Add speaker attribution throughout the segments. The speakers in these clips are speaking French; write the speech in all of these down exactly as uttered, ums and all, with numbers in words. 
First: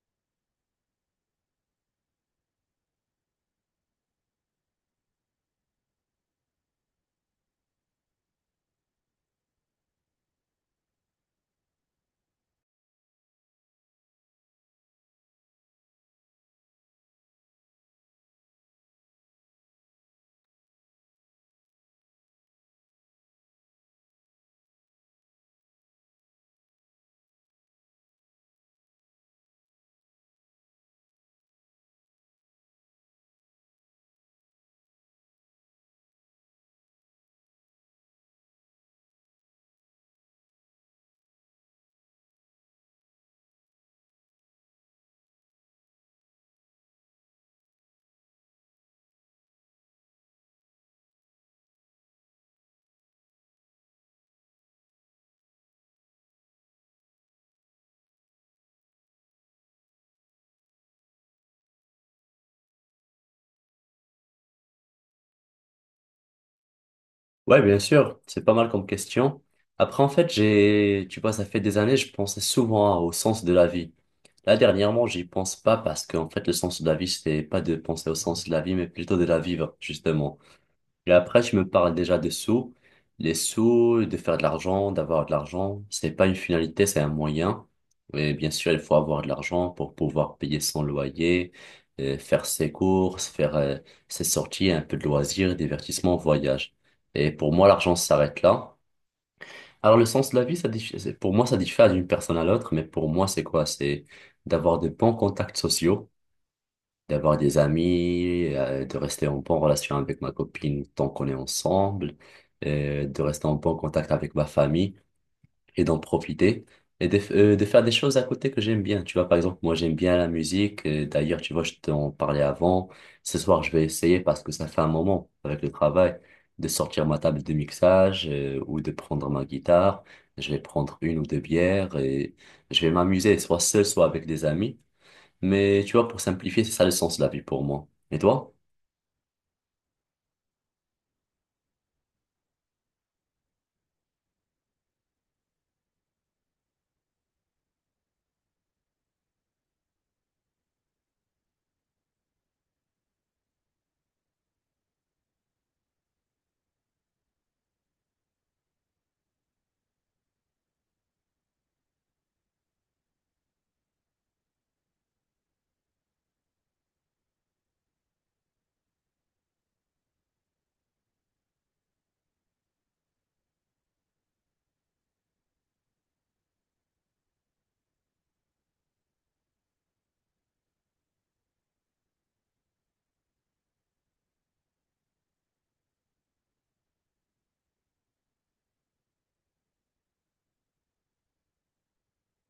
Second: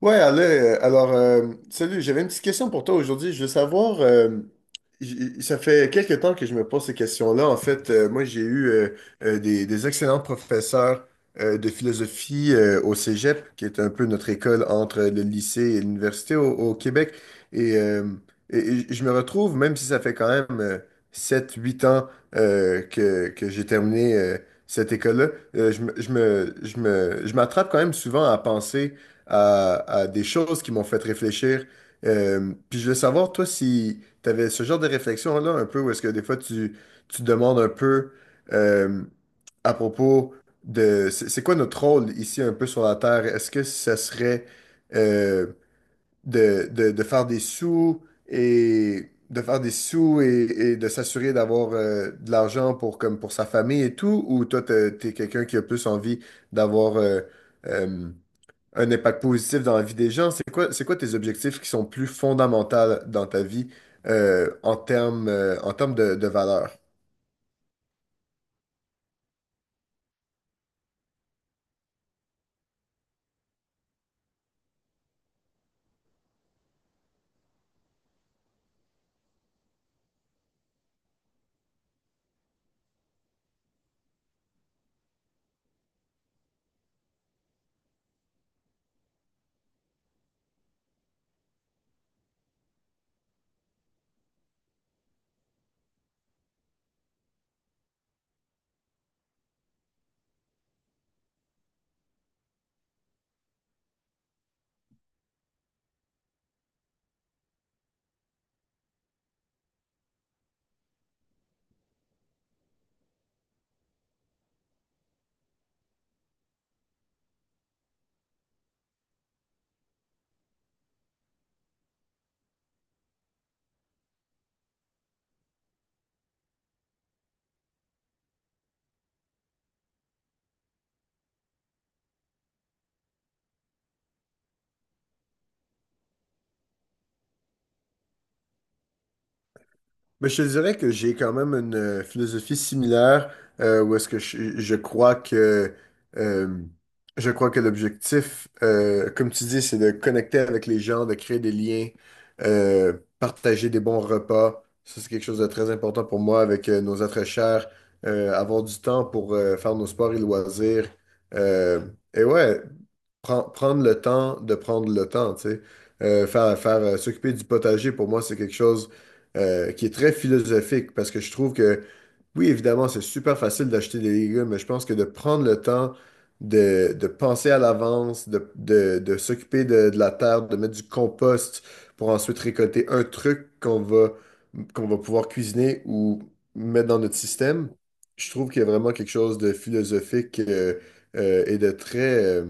Speaker 1: Ouais, allez, euh, alors, euh, salut, j'avais une petite question pour toi aujourd'hui. Je veux savoir, euh, j- ça fait quelques temps que je me pose ces questions-là. En fait, euh, moi, j'ai eu euh, euh, des, des excellents professeurs euh, de philosophie euh, au Cégep, qui est un peu notre école entre le lycée et l'université au, au Québec. Et, euh, et- et je me retrouve, même si ça fait quand même euh, sept huit ans euh, que, que j'ai terminé euh, cette école-là, euh, je me, je me, je me, je m'attrape quand même souvent à penser à, à des choses qui m'ont fait réfléchir. Euh, puis je voulais savoir, toi, si tu avais ce genre de réflexion-là, un peu, où est-ce que des fois tu, tu te demandes un peu euh, à propos de c'est c'est quoi notre rôle ici un peu sur la Terre? Est-ce que ça serait euh, de, de, de faire des sous et de faire des sous et, et de s'assurer d'avoir euh, de l'argent pour comme pour sa famille et tout, ou toi t'es t'es quelqu'un qui a plus envie d'avoir euh, euh, un impact positif dans la vie des gens, c'est quoi, c'est quoi tes objectifs qui sont plus fondamentaux dans ta vie euh, en termes euh, en termes de, de valeur?
Speaker 2: Ouais, bien sûr, c'est pas mal comme question. Après, en fait, j'ai, tu vois, ça fait des années, je pensais souvent au sens de la vie. Là, dernièrement, j'y pense pas parce qu'en fait, le sens de la vie, c'était pas de penser au sens de la vie, mais plutôt de la vivre, justement. Et après, tu me parles déjà des sous. Les sous, de faire de l'argent, d'avoir de l'argent, c'est pas une finalité, c'est un moyen. Et bien sûr, il faut avoir de l'argent pour pouvoir payer son loyer, euh, faire ses courses, faire euh, ses sorties, un peu de loisirs, divertissement, voyage. Et pour moi, l'argent s'arrête là. Alors, le sens de la vie, ça diffère, pour moi, ça diffère d'une personne à l'autre, mais pour moi, c'est quoi? C'est d'avoir de bons contacts sociaux, d'avoir des amis, euh, de rester en bonne relation avec ma copine tant qu'on est ensemble, euh, de rester en bon contact avec ma famille et d'en profiter et de, f- euh, de faire des choses à côté que j'aime bien. Tu vois, par exemple, moi j'aime bien la musique. euh, D'ailleurs, tu vois, je t'en parlais avant. Ce soir, je vais essayer, parce que ça fait un moment avec le travail, de sortir ma table de mixage euh, ou de prendre ma guitare. Je vais prendre une ou deux bières et je vais m'amuser, soit seul, soit avec des amis. Mais tu vois, pour simplifier, c'est ça le sens de la vie pour moi. Et toi?
Speaker 1: Mais je te dirais que j'ai quand même une euh, philosophie similaire euh, où est-ce que je, je crois que euh, je crois que l'objectif, euh, comme tu dis, c'est de connecter avec les gens, de créer des liens, euh, partager des bons repas. Ça, c'est quelque chose de très important pour moi avec euh, nos êtres chers, euh, avoir du temps pour euh, faire nos sports et loisirs. Euh, et ouais, Pren- prendre le temps de prendre le temps, tu sais. Euh, faire faire euh, S'occuper du potager, pour moi, c'est quelque chose euh, qui est très philosophique parce que je trouve que, oui, évidemment, c'est super facile d'acheter des légumes, mais je pense que de prendre le temps de, de penser à l'avance, de, de- de s'occuper de, de la terre, de mettre du compost pour ensuite récolter un truc qu'on va, qu'on va pouvoir cuisiner ou mettre dans notre système, je trouve qu'il y a vraiment quelque chose de philosophique euh, euh, et de très... euh,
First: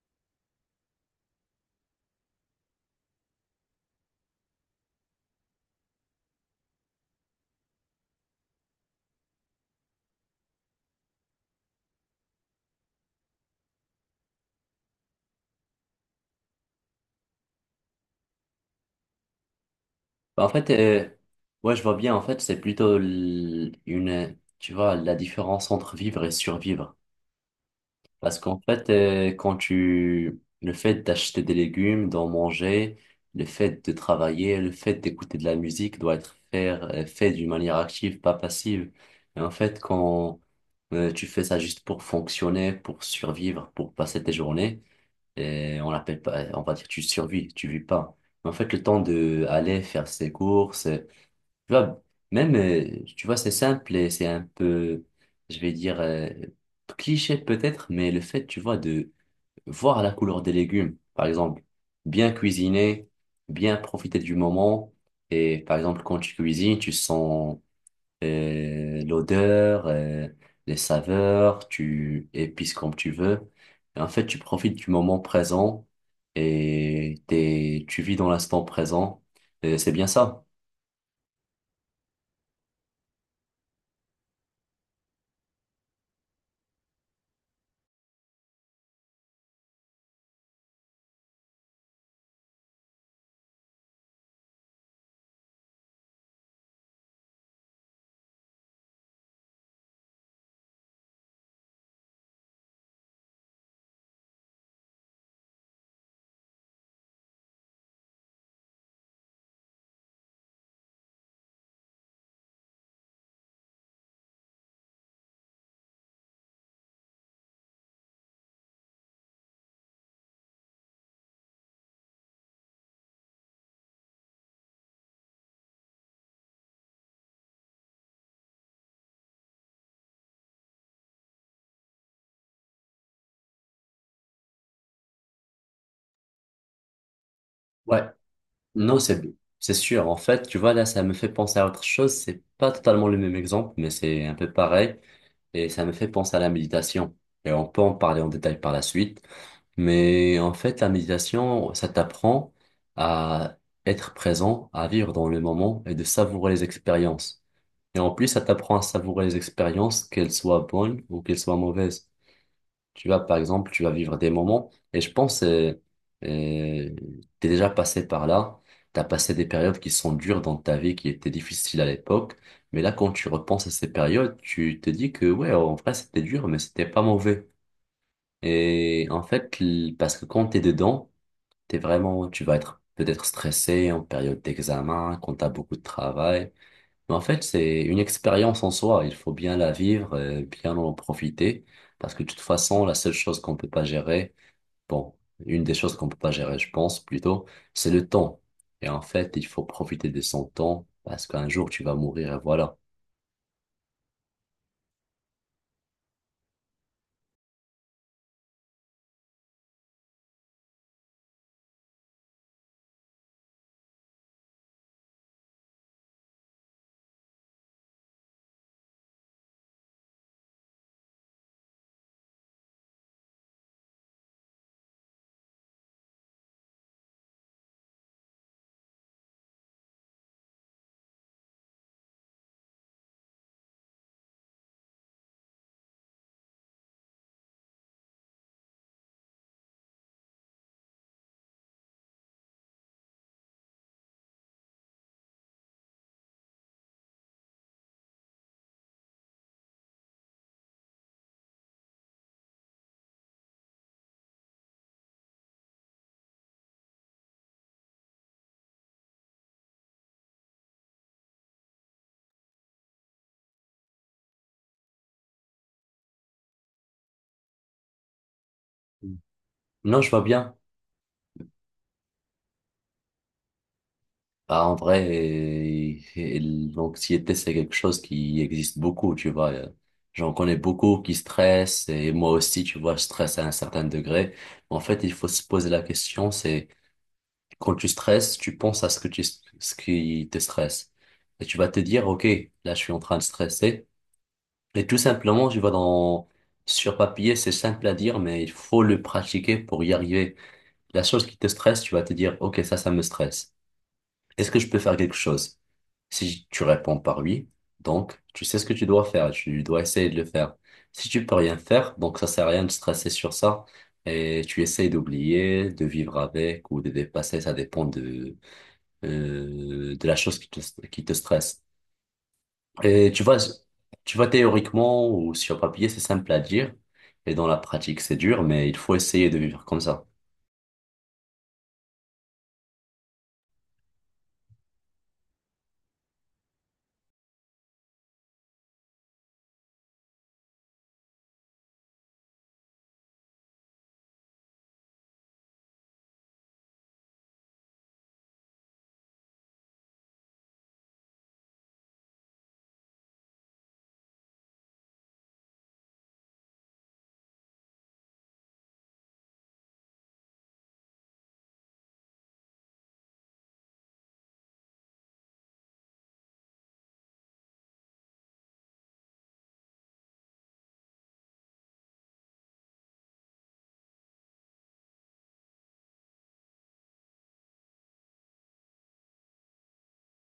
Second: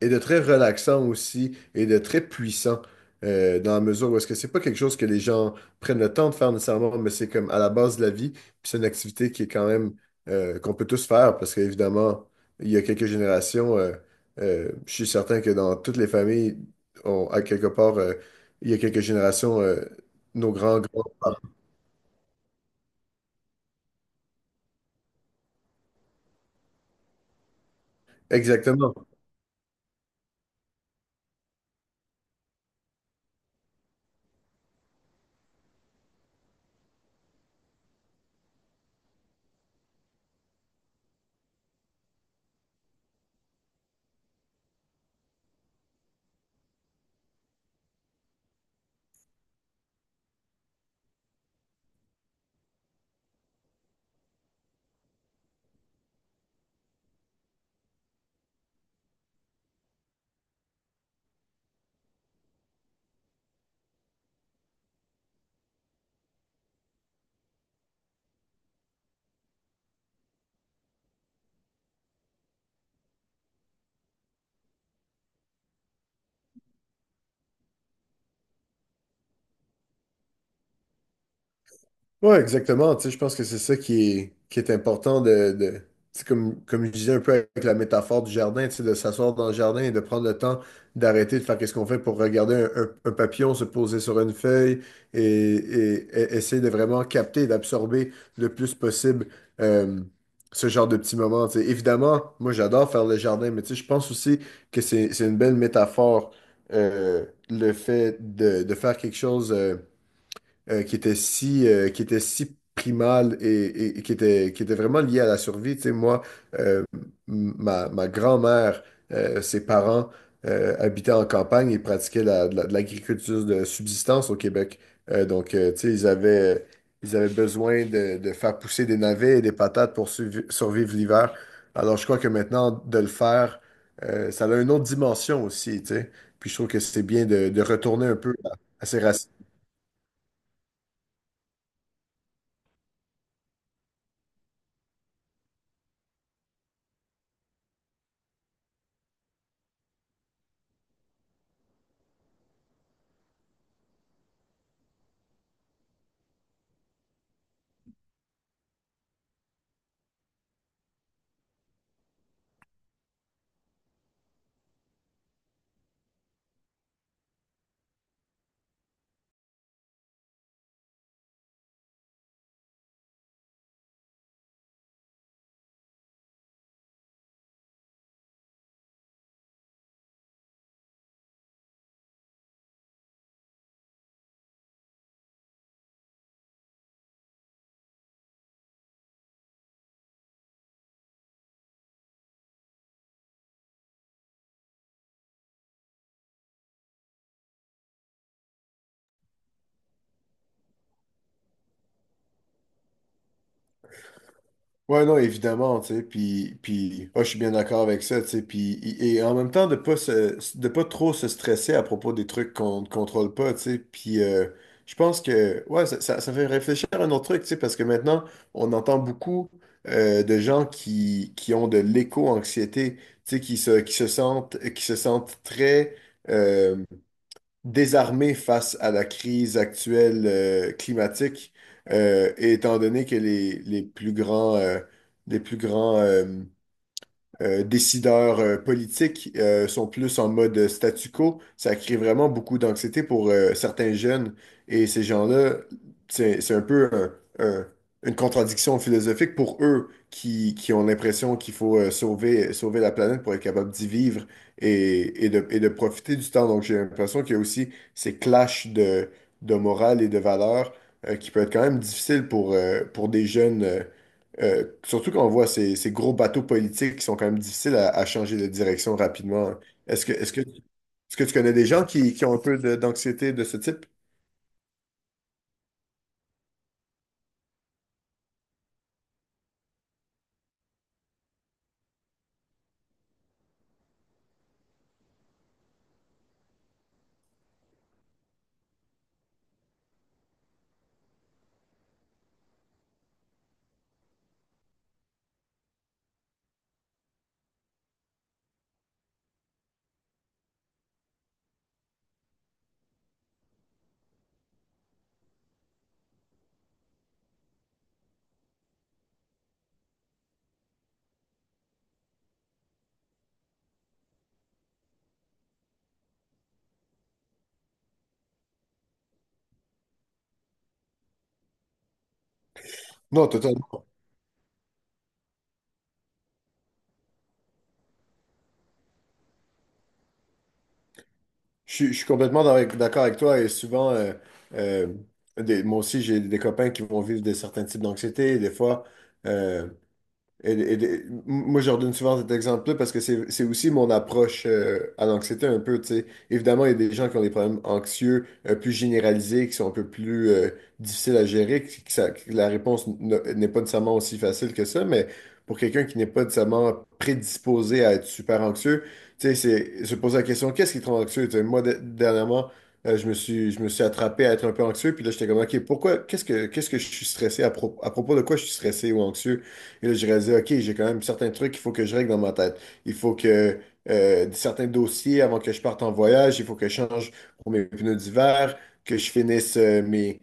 Speaker 1: et de très relaxant aussi et de très puissant euh, dans la mesure où est-ce que c'est pas quelque chose que les gens prennent le temps de faire nécessairement, mais c'est comme à la base de la vie, puis c'est une activité qui est quand même euh, qu'on peut tous faire parce qu'évidemment, il y a quelques générations, euh, euh, je suis certain que dans toutes les familles, on, à quelque part, euh, il y a quelques générations, euh,
Speaker 2: Bah, en
Speaker 1: nos
Speaker 2: fait,
Speaker 1: grands, grands.
Speaker 2: euh, ouais, je vois bien, en fait, c'est plutôt l- une, tu vois, la différence entre vivre et survivre. Parce qu'en fait,
Speaker 1: Exactement.
Speaker 2: euh, quand tu, le fait d'acheter des légumes, d'en manger, le fait de travailler, le fait d'écouter de la musique doit être faire, euh, fait d'une manière active, pas passive. Et en fait, quand euh, tu fais ça juste pour fonctionner, pour survivre, pour passer tes journées, et on l'appelle pas, on va dire tu survis, tu vis pas. Mais en fait, le temps de aller faire ses courses, euh, tu vois, même, euh, tu vois, c'est simple et c'est un peu, je vais dire, euh, cliché peut-être, mais le fait, tu vois, de voir la couleur des légumes, par exemple, bien cuisiner, bien profiter du moment. Et par exemple, quand tu cuisines, tu sens euh, l'odeur, euh, les saveurs, tu épices comme tu veux. Et en fait, tu profites du moment présent et t'es, tu vis dans l'instant présent. Et c'est bien ça.
Speaker 1: Ouais, exactement. Tu sais, je pense que c'est ça qui est, qui est important de, de tu sais, comme, comme je disais un peu avec la métaphore du jardin, tu sais, de s'asseoir dans le jardin et de prendre le temps d'arrêter de faire qu'est-ce qu'on fait pour regarder un, un- un papillon se poser sur une feuille et, et- et essayer de vraiment capter et d'absorber le plus possible euh, ce genre de petits moments, tu sais. Évidemment, moi j'adore faire le jardin, mais tu sais, je pense aussi que c'est, c'est une belle métaphore euh, le fait de, de faire quelque chose. euh, euh, qui était si, euh, qui était si primale et, et- et qui était, qui était vraiment liée à la survie. Tu sais, moi, euh, m- ma, ma grand-mère, euh, ses parents euh, habitaient en campagne et pratiquaient la- de la- de l'agriculture de subsistance au Québec. Euh, donc, euh, tu sais, ils avaient, ils avaient besoin de, de faire pousser des navets et des patates pour survi- survivre l'hiver. Alors, je crois que maintenant, de le faire, euh, ça a une autre dimension aussi, tu sais. Puis je trouve que c'est bien de, de
Speaker 2: Ouais,
Speaker 1: retourner un peu à, à
Speaker 2: non,
Speaker 1: ses
Speaker 2: c'est,
Speaker 1: racines.
Speaker 2: c'est sûr. En fait, tu vois, là, ça me fait penser à autre chose. C'est pas totalement le même exemple, mais c'est un peu pareil. Et ça me fait penser à la méditation. Et on peut en parler en détail par la suite. Mais en fait, la méditation, ça t'apprend à être présent, à vivre dans le moment et de savourer les expériences. Et en plus, ça t'apprend à savourer les expériences, qu'elles soient bonnes ou qu'elles soient mauvaises. Tu vas, par exemple, tu vas vivre des moments, et je pense, euh, euh, t'es déjà passé par là, t'as passé des périodes qui sont dures dans ta vie, qui étaient difficiles à l'époque, mais là, quand tu repenses à ces périodes, tu te dis que, ouais, en vrai, c'était dur, mais c'était pas mauvais. Et en fait, l- parce que quand t'es dedans, t'es vraiment, tu vas être peut-être stressé en période d'examen, quand t'as beaucoup de travail, mais en fait, c'est une expérience en soi. Il faut bien la vivre, et bien en profiter. Parce que de toute façon, la seule chose qu'on peut pas gérer, bon, une des choses qu'on peut pas gérer, je pense plutôt, c'est le temps. Et en fait, il faut profiter de son temps parce qu'un jour, tu vas mourir et voilà.
Speaker 1: Ouais, non, évidemment, tu sais, puis, puis ah, je suis bien d'accord avec ça, tu sais, puis, et et en même temps, de pas se, de pas trop se stresser à propos des trucs qu'on ne contrôle pas, tu sais, puis euh, je pense que, ouais, ça, ça, ça fait réfléchir à un autre truc, tu sais, parce que maintenant, on entend beaucoup euh, de gens qui, qui ont de l'éco-anxiété, tu sais, qui se, qui se sentent, qui se sentent très euh, désarmé face à la crise actuelle euh, climatique, euh, et étant donné que les, les plus grands, euh, les plus grands euh, euh, décideurs euh, politiques euh, sont plus en mode statu quo. Ça crée vraiment beaucoup d'anxiété pour euh, certains jeunes. Et ces gens-là, c'est, c'est un peu un- un- une contradiction philosophique pour eux qui, qui ont l'impression qu'il faut euh, sauver, sauver la planète pour être capable d'y vivre et, et de, et de profiter du temps. Donc j'ai l'impression qu'il y a aussi ces clashs de, de morale et de valeurs euh, qui peut être quand même difficile pour, euh, pour des jeunes. Euh, euh, surtout quand on voit ces, ces gros bateaux politiques qui sont quand même difficiles à, à changer de direction
Speaker 2: Mm.
Speaker 1: rapidement.
Speaker 2: Non,
Speaker 1: Est-ce
Speaker 2: je
Speaker 1: que,
Speaker 2: vois
Speaker 1: est-ce que,
Speaker 2: bien.
Speaker 1: est-ce que tu connais des gens qui, qui ont un peu de- d'anxiété de ce type?
Speaker 2: Bah, en vrai, et- et l'anxiété, c'est quelque chose qui existe beaucoup, tu vois. Euh, J'en connais beaucoup qui stressent et moi aussi, tu vois, je stresse à un certain degré. En fait, il faut se poser la question, c'est: quand tu stresses, tu penses à ce que tu, ce qui te stresse. Et tu vas te dire, OK, là, je suis en train de stresser. Et tout simplement, tu vas dans, sur papier, c'est simple à dire, mais il faut le pratiquer pour y arriver. La chose qui te stresse, tu vas te dire, OK, ça, ça me stresse. Est-ce que je peux faire quelque chose? Si tu réponds par oui, donc tu sais ce que tu dois faire, tu dois essayer de le faire. Si tu peux rien faire, donc ça sert à rien de stresser sur ça et tu essayes d'oublier, de vivre avec ou de dépasser, ça dépend de, euh, de la chose qui te, qui te stresse. Et tu
Speaker 1: Non,
Speaker 2: vois,
Speaker 1: totalement.
Speaker 2: tu vois, théoriquement ou sur papier, c'est simple à dire. Et dans la pratique, c'est dur, mais il faut essayer de vivre comme ça.
Speaker 1: Je, suis je suis complètement dans- d'accord avec toi et souvent, euh, euh, des- moi aussi, j'ai des copains qui vont vivre de certains types d'anxiété. Des fois, Et- et- et- moi, je redonne souvent cet exemple-là parce que c'est c'est aussi mon approche euh, à l'anxiété un peu, tu sais. Évidemment, il y a des gens qui ont des problèmes anxieux euh, plus généralisés, qui sont un peu plus euh, difficiles à gérer, qui- qui ça- que la réponse n- n'est pas nécessairement aussi facile que ça, mais pour quelqu'un qui n'est pas nécessairement prédisposé à être super anxieux, tu sais, c'est se poser la question, qu'est-ce qui te rend anxieux? Tu sais, moi, de- dernièrement, euh, je me suis, je me suis attrapé à être un peu anxieux, puis là, j'étais comme, OK, pourquoi, qu'est-ce que, qu'est-ce que je suis stressé, à, pro- à propos de quoi je suis stressé ou anxieux? Et là, j'ai réalisé, OK, j'ai quand même certains trucs qu'il faut que je règle dans ma tête. Il faut que euh, certains dossiers avant que je parte en voyage, il faut que je change pour mes pneus d'hiver, que je finisse euh, mes,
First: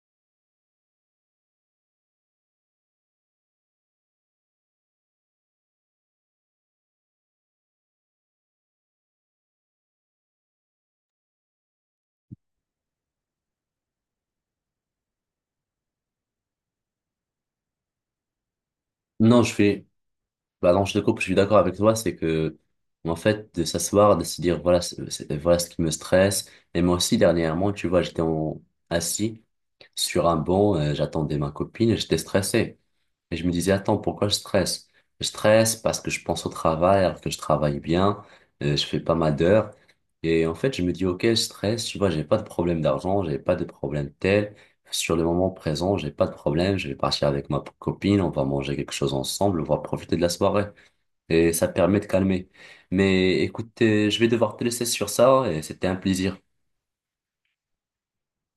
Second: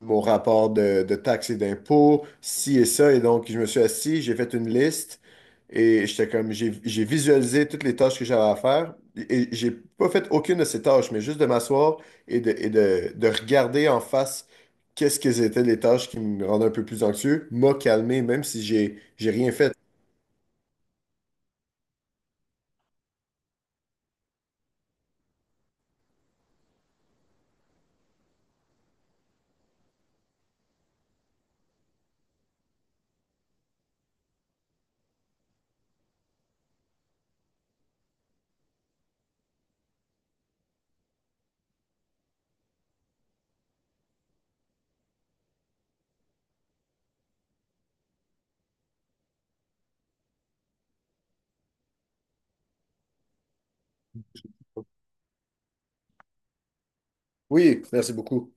Speaker 1: mon rapport de, de taxes et d'impôts, ci et ça. Et donc, je me suis assis, j'ai fait une liste et j'étais comme, j'ai j'ai visualisé toutes les tâches que j'avais à faire. Et j'ai pas fait aucune de ces tâches, mais juste de m'asseoir et de, et de, de regarder en face qu'est-ce que étaient les tâches qui me rendaient un peu plus anxieux, m'a calmé, même si j'ai j'ai
Speaker 2: Non,
Speaker 1: rien
Speaker 2: je
Speaker 1: fait.
Speaker 2: suis, bah non, je te coupe, je suis d'accord avec toi, c'est que, en fait, de s'asseoir, de se dire, voilà, c'est- c'est- voilà ce qui me stresse. Et moi aussi, dernièrement, tu vois, j'étais en, assis sur un banc, euh, j'attendais ma copine et j'étais stressé. Et je me disais, attends, pourquoi je stresse? Je stresse parce que je pense au travail, alors que je travaille bien, euh, je fais pas mal d'heures. Et en fait, je me dis, ok, je stresse, tu vois, j'ai pas de problème d'argent, j'ai pas de problème tel. Sur le moment présent, j'ai pas de problème, je vais partir avec ma copine, on va manger quelque chose ensemble, on va profiter de la soirée. Et ça permet de calmer. Mais écoute, euh, je vais devoir te laisser sur ça et c'était un plaisir.
Speaker 1: Oui, merci beaucoup.